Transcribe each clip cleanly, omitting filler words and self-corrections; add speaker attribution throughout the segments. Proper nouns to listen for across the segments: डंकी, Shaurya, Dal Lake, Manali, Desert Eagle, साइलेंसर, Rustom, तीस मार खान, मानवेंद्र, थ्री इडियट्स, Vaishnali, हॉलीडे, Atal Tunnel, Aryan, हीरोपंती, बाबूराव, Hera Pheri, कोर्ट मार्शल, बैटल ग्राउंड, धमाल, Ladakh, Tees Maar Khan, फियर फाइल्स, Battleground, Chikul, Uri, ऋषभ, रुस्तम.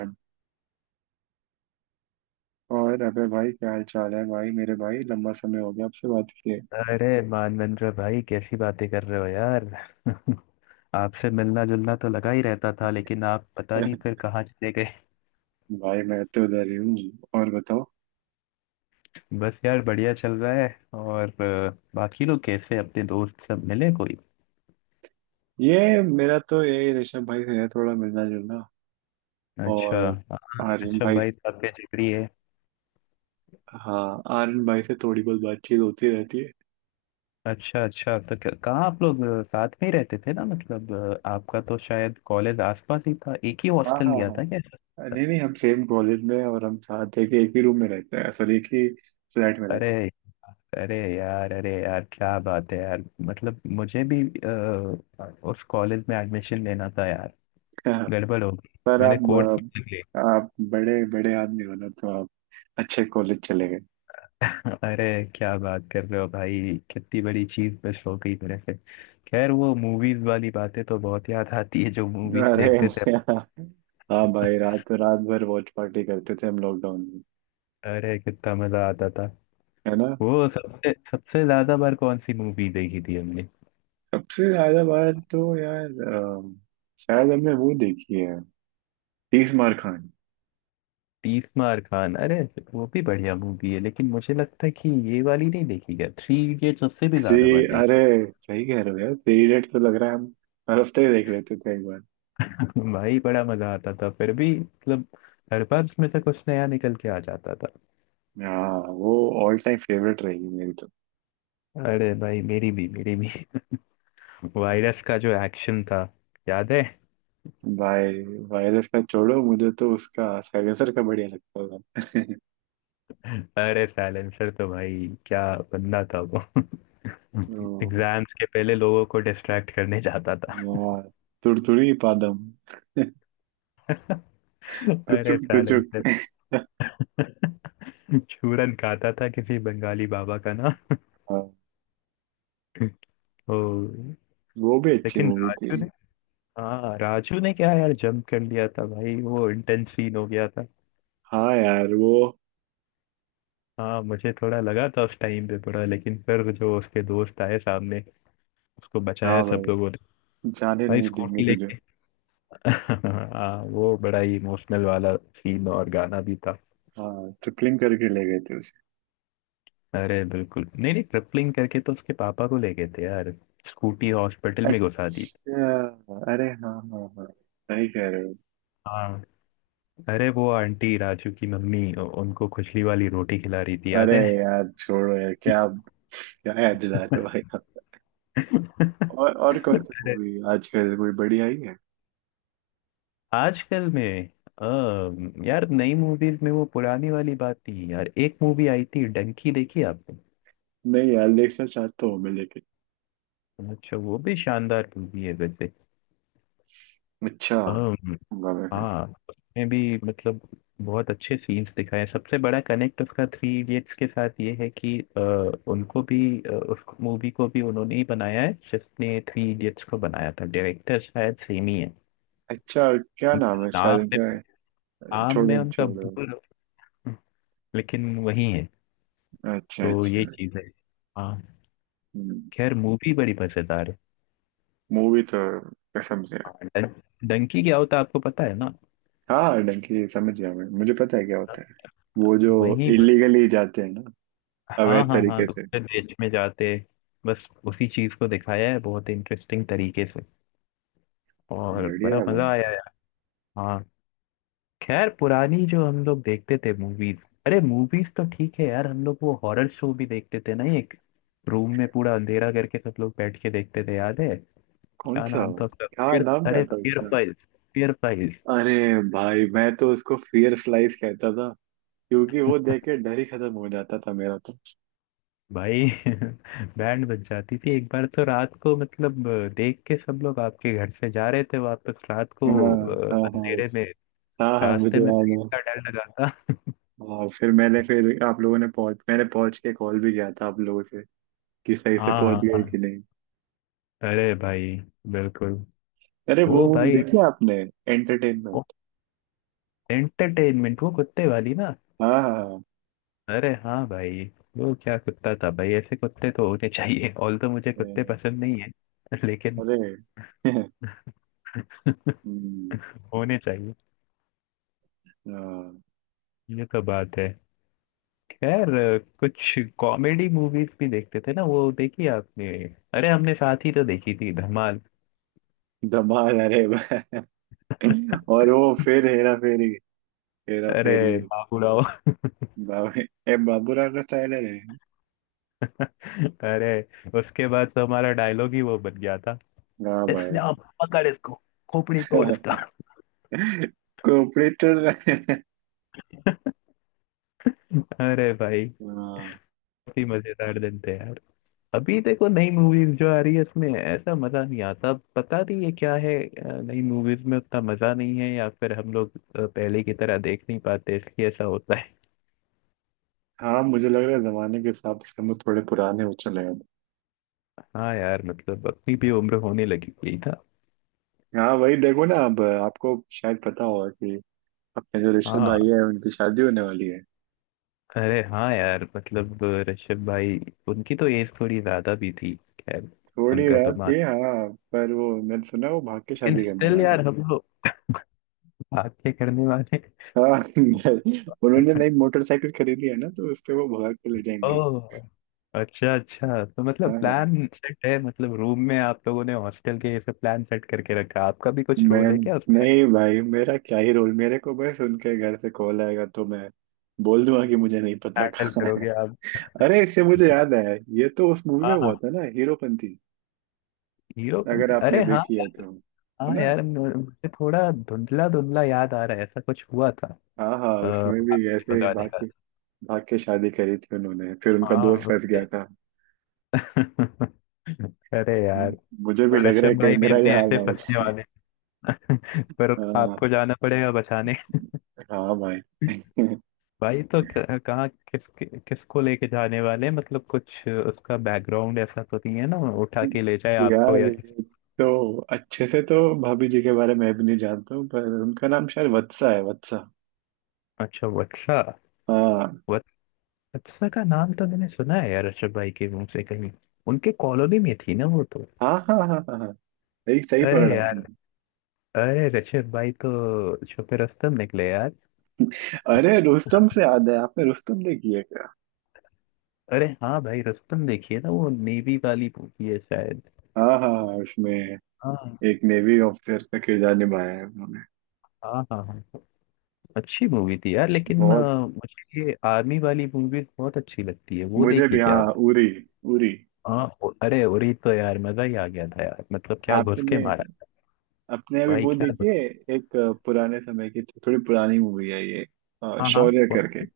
Speaker 1: है। और अबे भाई, क्या हाल चाल है भाई? मेरे भाई लंबा समय हो गया आपसे बात किए।
Speaker 2: अरे मानवेंद्र भाई, कैसी बातें कर रहे हो यार। आपसे मिलना जुलना तो लगा ही रहता था, लेकिन आप पता नहीं फिर कहाँ चले गए।
Speaker 1: भाई मैं तो उधर ही हूँ। और बताओ।
Speaker 2: बस यार, बढ़िया चल रहा है। और बाकी लोग कैसे? अपने दोस्त सब मिले कोई?
Speaker 1: ये मेरा तो, ये ऋषभ भाई से है थोड़ा मिलना जुलना।
Speaker 2: अच्छा।
Speaker 1: और
Speaker 2: हाँ।
Speaker 1: आर्यन
Speaker 2: अच्छा,
Speaker 1: भाई
Speaker 2: भाई
Speaker 1: से-
Speaker 2: तो आपके जिगरी है।
Speaker 1: हाँ, आर्यन भाई से थोड़ी बहुत बातचीत होती रहती है।
Speaker 2: अच्छा अच्छा, तो कहाँ आप लोग साथ में ही रहते थे ना, मतलब आपका तो शायद कॉलेज आसपास ही था। एक ही
Speaker 1: हाँ,
Speaker 2: हॉस्टल
Speaker 1: हाँ,
Speaker 2: लिया था क्या?
Speaker 1: हाँ। नहीं, नहीं, हम सेम कॉलेज में हैं और हम साथ है कि एक ही रूम में रहते हैं, सॉरी, एक ही फ्लैट में
Speaker 2: अरे,
Speaker 1: रहते
Speaker 2: अरे यार, अरे यार क्या बात है यार। मतलब मुझे भी अ, उस कॉलेज में एडमिशन लेना था यार।
Speaker 1: हैं।
Speaker 2: गड़बड़ हो गई,
Speaker 1: पर
Speaker 2: मैंने कोर्स
Speaker 1: आप
Speaker 2: बदल लिया।
Speaker 1: आप बड़े बड़े आदमी हो ना, तो आप अच्छे कॉलेज चले गए।
Speaker 2: अरे, क्या बात कर रहे हो भाई, कितनी बड़ी चीज मिस हो गई मेरे से। खैर, वो मूवीज वाली बातें तो बहुत याद आती है, जो मूवीज
Speaker 1: अरे।
Speaker 2: देखते थे।
Speaker 1: हाँ भाई, रात रात भर वॉच पार्टी करते थे हम लॉकडाउन में।
Speaker 2: अरे, कितना मजा आता था।
Speaker 1: है ना।
Speaker 2: वो सबसे सबसे ज्यादा बार कौन सी मूवी देखी थी हमने?
Speaker 1: सबसे ज्यादा बार तो यार, अम, शायद हमने वो देखी है, तीस मार खान।
Speaker 2: तीस मार खान? अरे, वो भी बढ़िया मूवी है, लेकिन मुझे लगता है कि ये वाली नहीं, देखी गया थ्री इडियट्स, उससे भी
Speaker 1: जी।
Speaker 2: ज्यादा बार
Speaker 1: अरे
Speaker 2: देखी।
Speaker 1: सही कह रहे हो यार, थ्री इडियट तो लग रहा है हम हर हफ्ते ही देख लेते थे एक बार।
Speaker 2: भाई, बड़ा मजा आता था फिर भी, मतलब हर बार उसमें से कुछ नया निकल के आ जाता था।
Speaker 1: हाँ वो ऑल टाइम फेवरेट रहेगी मेरी तो।
Speaker 2: अरे भाई, मेरी भी मेरी भी। वायरस का जो एक्शन था, याद है?
Speaker 1: भाई वायरस का छोड़ो, मुझे तो उसका साइलेंसर का बढ़िया लगता था।
Speaker 2: अरे साइलेंसर तो भाई क्या बंदा था वो।
Speaker 1: ओ।
Speaker 2: एग्जाम्स के पहले लोगों को डिस्ट्रैक्ट करने जाता था।
Speaker 1: यार तुड़तुड़ी पादम,
Speaker 2: अरे
Speaker 1: तुचुक तुचुक।
Speaker 2: साइलेंसर। चूरन खाता था किसी बंगाली बाबा का ना। ओ,
Speaker 1: वो भी अच्छी
Speaker 2: लेकिन
Speaker 1: मूवी थी।
Speaker 2: राजू ने, हाँ राजू ने क्या यार, जंप कर लिया था भाई, वो इंटेंस सीन हो गया था।
Speaker 1: हाँ यार, वो।
Speaker 2: हाँ, मुझे थोड़ा लगा था उस टाइम पे थोड़ा, लेकिन फिर जो उसके दोस्त आए सामने, उसको
Speaker 1: हाँ
Speaker 2: बचाया सब लोगों
Speaker 1: भाई,
Speaker 2: ने।
Speaker 1: जाने
Speaker 2: भाई
Speaker 1: नहीं देंगे
Speaker 2: स्कूटी
Speaker 1: तुझे।
Speaker 2: लेके। हाँ, वो बड़ा ही इमोशनल वाला सीन और गाना भी था।
Speaker 1: हाँ, ट्रिपलिंग करके ले गए थे उसे।
Speaker 2: अरे बिल्कुल नहीं, नहीं, ट्रिपलिंग करके तो उसके पापा को ले गए थे यार। स्कूटी हॉस्पिटल में घुसा दी।
Speaker 1: अच्छा। अरे हाँ, हाँ, हाँ, सही कह रहे हो।
Speaker 2: हाँ। अरे वो आंटी, राजू की मम्मी, उनको खुजली वाली रोटी खिला रही थी,
Speaker 1: अरे
Speaker 2: याद है?
Speaker 1: यार छोड़ो यार, क्या क्या याद दिला रहे हो भाई आप। और कौन सी
Speaker 2: अरे,
Speaker 1: मूवी आजकल कोई बड़ी आई है?
Speaker 2: आजकल में यार नई मूवीज में वो पुरानी वाली बात थी यार। एक मूवी आई थी डंकी, देखी आपने?
Speaker 1: नहीं यार, देखना चाहता हूँ मैं, लेकिन।
Speaker 2: अच्छा, वो भी शानदार मूवी है वैसे।
Speaker 1: अच्छा।
Speaker 2: अम,
Speaker 1: होगा मैं फिर।
Speaker 2: हाँ उसमें भी मतलब बहुत अच्छे सीन्स दिखाए हैं। सबसे बड़ा कनेक्ट उसका थ्री इडियट्स के साथ ये है कि उनको भी उस मूवी को भी उन्होंने ही बनाया है जिसने थ्री इडियट्स को बनाया था। डायरेक्टर शायद सेम ही है।
Speaker 1: अच्छा, क्या
Speaker 2: उनका
Speaker 1: नाम है शायद
Speaker 2: नाम में,
Speaker 1: उनका?
Speaker 2: नाम में
Speaker 1: छोड़ो
Speaker 2: उनका
Speaker 1: छोड़ो।
Speaker 2: भूल, लेकिन वही है।
Speaker 1: अच्छा
Speaker 2: तो
Speaker 1: अच्छा।
Speaker 2: ये चीज है। हाँ। खैर, मूवी बड़ी मजेदार है।
Speaker 1: मूवी तो कसम से।
Speaker 2: हाँ, डं, डंकी क्या होता है आपको पता है ना?
Speaker 1: हाँ, डंकी समझ गया मैं, मुझे पता है क्या होता है। वो जो
Speaker 2: वही।
Speaker 1: इलीगली जाते हैं ना,
Speaker 2: हाँ
Speaker 1: अवैध
Speaker 2: हाँ हाँ,
Speaker 1: तरीके से।
Speaker 2: दूसरे देश में जाते। बस उसी चीज को दिखाया है बहुत इंटरेस्टिंग तरीके से। और बड़ा
Speaker 1: बढ़िया भाई।
Speaker 2: मजा आया यार। हाँ। खैर पुरानी जो हम लोग देखते थे मूवीज, अरे मूवीज तो ठीक है यार, हम लोग वो हॉरर शो भी देखते थे ना एक। रूम में पूरा अंधेरा करके सब लोग बैठ के देखते थे, याद है?
Speaker 1: कौन
Speaker 2: क्या
Speaker 1: सा?
Speaker 2: नाम था उसका
Speaker 1: क्या
Speaker 2: फिर,
Speaker 1: नाम क्या
Speaker 2: अरे
Speaker 1: था
Speaker 2: फियर
Speaker 1: उसका?
Speaker 2: फाइल्स। फियर फाइल्स।
Speaker 1: अरे भाई मैं तो उसको फियर स्लाइस कहता था, क्योंकि वो देख के डर ही खत्म हो जाता था मेरा तो।
Speaker 2: भाई। बैंड बज जाती थी एक बार तो रात को, मतलब देख के सब लोग आपके घर से जा रहे थे वापस रात को
Speaker 1: हाँ, हाँ, हाँ,
Speaker 2: अंधेरे में।
Speaker 1: हाँ, हाँ,
Speaker 2: रास्ते
Speaker 1: मुझे
Speaker 2: में
Speaker 1: याद
Speaker 2: भीड़
Speaker 1: है।
Speaker 2: का डर लगा था।
Speaker 1: हाँ, फिर मैंने फिर आप लोगों ने पहुंच मैंने पहुंच के कॉल भी किया था आप लोगों से, कि सही से
Speaker 2: हाँ
Speaker 1: पहुंच
Speaker 2: हाँ
Speaker 1: गए
Speaker 2: हाँ।
Speaker 1: कि नहीं।
Speaker 2: अरे भाई, बिल्कुल।
Speaker 1: अरे वो
Speaker 2: वो
Speaker 1: मूवी
Speaker 2: भाई
Speaker 1: देखी आपने, एंटरटेनमेंट।
Speaker 2: एंटरटेनमेंट, वो कुत्ते वाली ना।
Speaker 1: हाँ, हाँ,
Speaker 2: अरे हाँ भाई, वो क्या कुत्ता था भाई, ऐसे कुत्ते तो होने चाहिए। ऑल तो मुझे कुत्ते
Speaker 1: हाँ।
Speaker 2: पसंद नहीं है। लेकिन
Speaker 1: अरे। हम्म।
Speaker 2: होने चाहिए।
Speaker 1: हाँ।
Speaker 2: ये तो बात है। खैर, कुछ कॉमेडी मूवीज भी देखते थे ना, वो देखी आपने? अरे हमने साथ ही तो देखी थी धमाल।
Speaker 1: धमाल, अरे वाह। और वो फिर हेरा फेरी, हेरा फेरी।
Speaker 2: अरे बाबूराव।
Speaker 1: बाबू ए बाबूराव का स्टाइल है रे।
Speaker 2: अरे, उसके बाद तो हमारा डायलॉग ही वो बन गया था।
Speaker 1: वाह भाई।
Speaker 2: इसने आप पकड़ इसको, खोपड़ी तोड़ इसका।
Speaker 1: कोऑपरेटर।
Speaker 2: अरे भाई,
Speaker 1: हाँ
Speaker 2: काफी मजेदार दिन थे यार। अभी देखो नई मूवीज जो आ रही है, इसमें ऐसा मजा नहीं आता। पता नहीं ये क्या है, नई मूवीज में उतना मजा नहीं है, या फिर हम लोग पहले की तरह देख नहीं पाते, इसलिए ऐसा होता है।
Speaker 1: हाँ। मुझे लग रहा है जमाने के हिसाब से हम लोग थोड़े पुराने हो चले हैं अब।
Speaker 2: हाँ यार, मतलब अपनी भी उम्र होने लगी हुई था।
Speaker 1: हाँ, वही देखो ना, अब आपको शायद पता होगा कि अपने जो ऋषभ भाई
Speaker 2: हाँ।
Speaker 1: है उनकी शादी होने वाली है।
Speaker 2: अरे हाँ यार, मतलब ऋषभ भाई, उनकी तो एज थोड़ी ज्यादा भी थी। खैर,
Speaker 1: थोड़ी
Speaker 2: उनका तो
Speaker 1: रात
Speaker 2: मान,
Speaker 1: भी, हाँ, पर वो मैंने सुना वो भाग के
Speaker 2: लेकिन
Speaker 1: शादी करने
Speaker 2: स्टिल
Speaker 1: वाले
Speaker 2: यार
Speaker 1: हैं।
Speaker 2: हम लोग, भाग के करने वाले।
Speaker 1: हाँ। उन्होंने नई मोटरसाइकिल खरीदी है ना, तो उस पे वो भाग के ले जाएंगे।
Speaker 2: ओह, अच्छा अच्छा, तो
Speaker 1: हाँ,
Speaker 2: मतलब
Speaker 1: हाँ।
Speaker 2: प्लान सेट है, मतलब रूम में आप लोगों ने हॉस्टल के ये सब प्लान सेट करके रखा। आपका भी कुछ
Speaker 1: मैं।
Speaker 2: रोल है क्या उसमें?
Speaker 1: नहीं भाई, मेरा क्या ही रोल, मेरे को बस उनके घर से कॉल आएगा तो मैं बोल दूंगा कि मुझे नहीं पता
Speaker 2: हैंडल
Speaker 1: कहाँ
Speaker 2: करोगे
Speaker 1: है।
Speaker 2: आप?
Speaker 1: अरे इससे मुझे याद आया, ये तो उस मूवी में
Speaker 2: हाँ
Speaker 1: हुआ
Speaker 2: हाँ,
Speaker 1: था ना, हीरोपंती, अगर
Speaker 2: हीरोपंती,
Speaker 1: आपने
Speaker 2: अरे हाँ।
Speaker 1: देखी है तो। है
Speaker 2: हाँ
Speaker 1: ना।
Speaker 2: यार, मुझे थोड़ा धुंधला धुंधला याद आ रहा है, ऐसा कुछ हुआ था।
Speaker 1: हाँ, हाँ, उसमें भी
Speaker 2: आपके
Speaker 1: ऐसे ही
Speaker 2: बताने
Speaker 1: भाग
Speaker 2: का,
Speaker 1: के, भाग के शादी करी थी उन्होंने, फिर उनका
Speaker 2: हाँ
Speaker 1: दोस्त फंस गया
Speaker 2: उससे।
Speaker 1: था।
Speaker 2: अरे यार,
Speaker 1: मुझे भी
Speaker 2: तो
Speaker 1: लग रहा है
Speaker 2: ऋषभ
Speaker 1: कहीं
Speaker 2: भाई भी
Speaker 1: मेरा ये
Speaker 2: अपने
Speaker 1: हाल
Speaker 2: ऐसे
Speaker 1: ना हो
Speaker 2: फंसने
Speaker 1: जाए।
Speaker 2: वाले। पर
Speaker 1: हाँ,
Speaker 2: आपको जाना पड़ेगा बचाने।
Speaker 1: हाँ भाई।
Speaker 2: भाई तो कहाँ, किस किसको लेके जाने वाले हैं? मतलब कुछ उसका बैकग्राउंड ऐसा तो नहीं है ना, उठा के ले जाए आपको
Speaker 1: यार
Speaker 2: या किसी।
Speaker 1: ये तो अच्छे से तो भाभी जी के बारे में भी नहीं जानता हूँ, पर उनका नाम शायद वत्सा है, वत्सा।
Speaker 2: अच्छा वत्सा।
Speaker 1: हाँ,
Speaker 2: वत- वत्सा का नाम तो मैंने सुना है यार ऋषभ भाई के मुंह से कहीं। उनके कॉलोनी में थी ना वो तो।
Speaker 1: हाँ, हाँ, हाँ, हाँ, हाँ, सही सही
Speaker 2: अरे
Speaker 1: पकड़ा
Speaker 2: यार,
Speaker 1: आपने।
Speaker 2: अरे ऋषभ भाई तो छुपे रुस्तम निकले यार।
Speaker 1: अरे रुस्तम से याद है, आपने रुस्तम देखी है क्या?
Speaker 2: अरे हाँ भाई, रुस्तम देखिए ना, वो नेवी वाली मूवी है शायद।
Speaker 1: हाँ, हाँ, हाँ, उसमें
Speaker 2: हाँ
Speaker 1: एक नेवी ऑफिसर का किरदार निभाया है उन्होंने।
Speaker 2: हाँ हाँ। हाँ, अच्छी मूवी थी यार, लेकिन
Speaker 1: बहुत।
Speaker 2: मुझे ये आर्मी वाली मूवीज बहुत अच्छी लगती है। वो
Speaker 1: मुझे
Speaker 2: देखी
Speaker 1: भी,
Speaker 2: क्या?
Speaker 1: हाँ, उरी। उरी।
Speaker 2: हाँ, अरे उरी तो यार मजा ही आ गया था यार, मतलब क्या घुस के
Speaker 1: आपने,
Speaker 2: मारा।
Speaker 1: अपने अभी
Speaker 2: भाई
Speaker 1: वो
Speaker 2: क्या
Speaker 1: देखिए, एक पुराने समय की, थोड़ी पुरानी मूवी है ये,
Speaker 2: हाँ हाँ,
Speaker 1: शौर्य
Speaker 2: कौन
Speaker 1: करके।
Speaker 2: सी?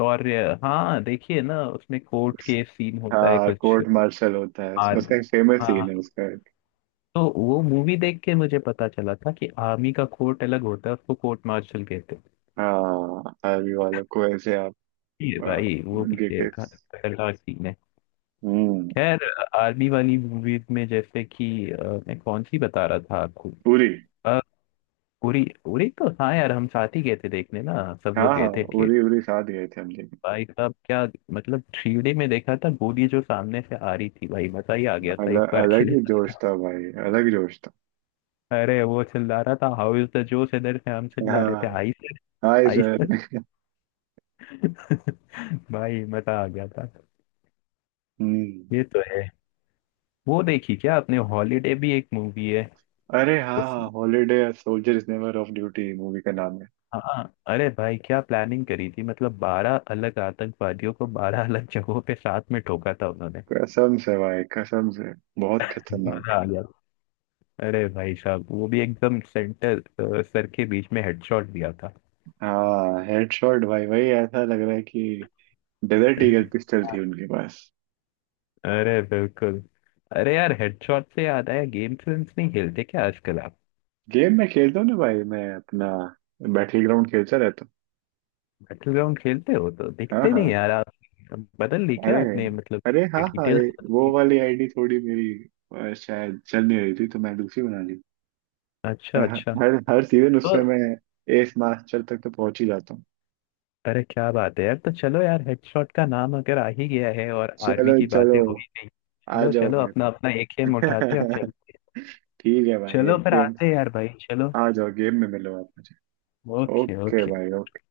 Speaker 2: और हाँ देखिए ना, उसमें कोर्ट केस सीन होता है
Speaker 1: हाँ,
Speaker 2: कुछ,
Speaker 1: कोर्ट मार्शल होता है उसमें,
Speaker 2: आर्मी।
Speaker 1: उसका एक फेमस
Speaker 2: हाँ हाँ।
Speaker 1: सीन है, उसका एक।
Speaker 2: तो वो मूवी देख के मुझे पता चला था कि आर्मी का कोर्ट अलग होता है, उसको कोर्ट मार्शल कहते हैं।
Speaker 1: हाँ, आर्मी वालों को ऐसे आप
Speaker 2: ये भाई, वो भी
Speaker 1: के।
Speaker 2: एक खतरनाक सीन है।
Speaker 1: हम्म।
Speaker 2: खैर, आर्मी वाली मूवीज में जैसे कि मैं कौन सी बता रहा था आपको?
Speaker 1: उरी।
Speaker 2: अ, उरी, उरी तो हाँ यार, हम साथ ही गए थे देखने ना। सब
Speaker 1: हाँ,
Speaker 2: लोग
Speaker 1: हाँ,
Speaker 2: गए थे।
Speaker 1: उरी उरी साथ गए थे हम लेकिन।
Speaker 2: भाई साहब क्या, मतलब थ्री डी में देखा था, गोली जो सामने से आ रही थी भाई, मजा ही आ गया था एक
Speaker 1: अलग
Speaker 2: बार के
Speaker 1: अलग
Speaker 2: लिए।
Speaker 1: ही
Speaker 2: तो।
Speaker 1: जोश था भाई, अलग जोश था।
Speaker 2: अरे वो चिल्ला रहा था हाउ इज द जोश, इधर से हम चिल्ला रहे
Speaker 1: हाँ।
Speaker 2: थे हाई से।
Speaker 1: हाय
Speaker 2: हाई से।
Speaker 1: सर।
Speaker 2: भाई, मजा आ गया था।
Speaker 1: हम्म।
Speaker 2: ये तो है। वो देखी क्या आपने, हॉलीडे भी एक मूवी है।
Speaker 1: अरे
Speaker 2: उस,
Speaker 1: हाँ, हॉलीडे, soldier is never off duty movie का नाम है।
Speaker 2: हाँ अरे भाई क्या प्लानिंग करी थी, मतलब बारह अलग आतंकवादियों को बारह अलग जगहों पे साथ में ठोका था उन्होंने।
Speaker 1: कसम से भाई, कसम से। बहुत खतरनाक।
Speaker 2: मजा आ गया। अरे भाई साहब, वो भी एकदम सेंटर सर के बीच में हेडशॉट दिया था।
Speaker 1: हाँ, हेडशॉट भाई, वही, ऐसा लग रहा है कि डेजर्ट ईगल पिस्टल थी उनके पास।
Speaker 2: अरे बिल्कुल। अरे यार हेडशॉट से याद आया, गेम्स वेम्स नहीं खेलते क्या आजकल आप?
Speaker 1: गेम में खेलता हूँ ना भाई मैं, अपना बैटल ग्राउंड खेलता रहता हूँ।
Speaker 2: बैटल ग्राउंड खेलते हो तो
Speaker 1: हाँ,
Speaker 2: दिखते नहीं
Speaker 1: हाँ।
Speaker 2: यार आप। बदल ली क्या
Speaker 1: अरे।
Speaker 2: आपने, मतलब
Speaker 1: अरे हाँ, हाँ,
Speaker 2: डिटेल्स?
Speaker 1: वो वाली आईडी थोड़ी मेरी, शायद चल नहीं रही थी तो मैं दूसरी बना ली। मैं
Speaker 2: अच्छा अच्छा।
Speaker 1: हर हर सीजन
Speaker 2: तो
Speaker 1: उसमें मैं एस मास्टर तक तो पहुंच ही जाता हूँ।
Speaker 2: अरे क्या बात है यार, तो चलो यार, हेडशॉट का नाम अगर आ ही गया है और आर्मी
Speaker 1: चलो
Speaker 2: की बातें
Speaker 1: चलो।
Speaker 2: हो ही गई,
Speaker 1: आ
Speaker 2: चलो
Speaker 1: जाओ
Speaker 2: चलो,
Speaker 1: फिर।
Speaker 2: अपना अपना एक एम उठाते हैं और चलते हैं।
Speaker 1: ठीक है भाई,
Speaker 2: चलो
Speaker 1: एक
Speaker 2: फिर
Speaker 1: गेम।
Speaker 2: आते हैं यार भाई, चलो।
Speaker 1: आ जाओ गेम में मिलो आप मुझे।
Speaker 2: Okay
Speaker 1: okay
Speaker 2: okay.
Speaker 1: भाई, ओके।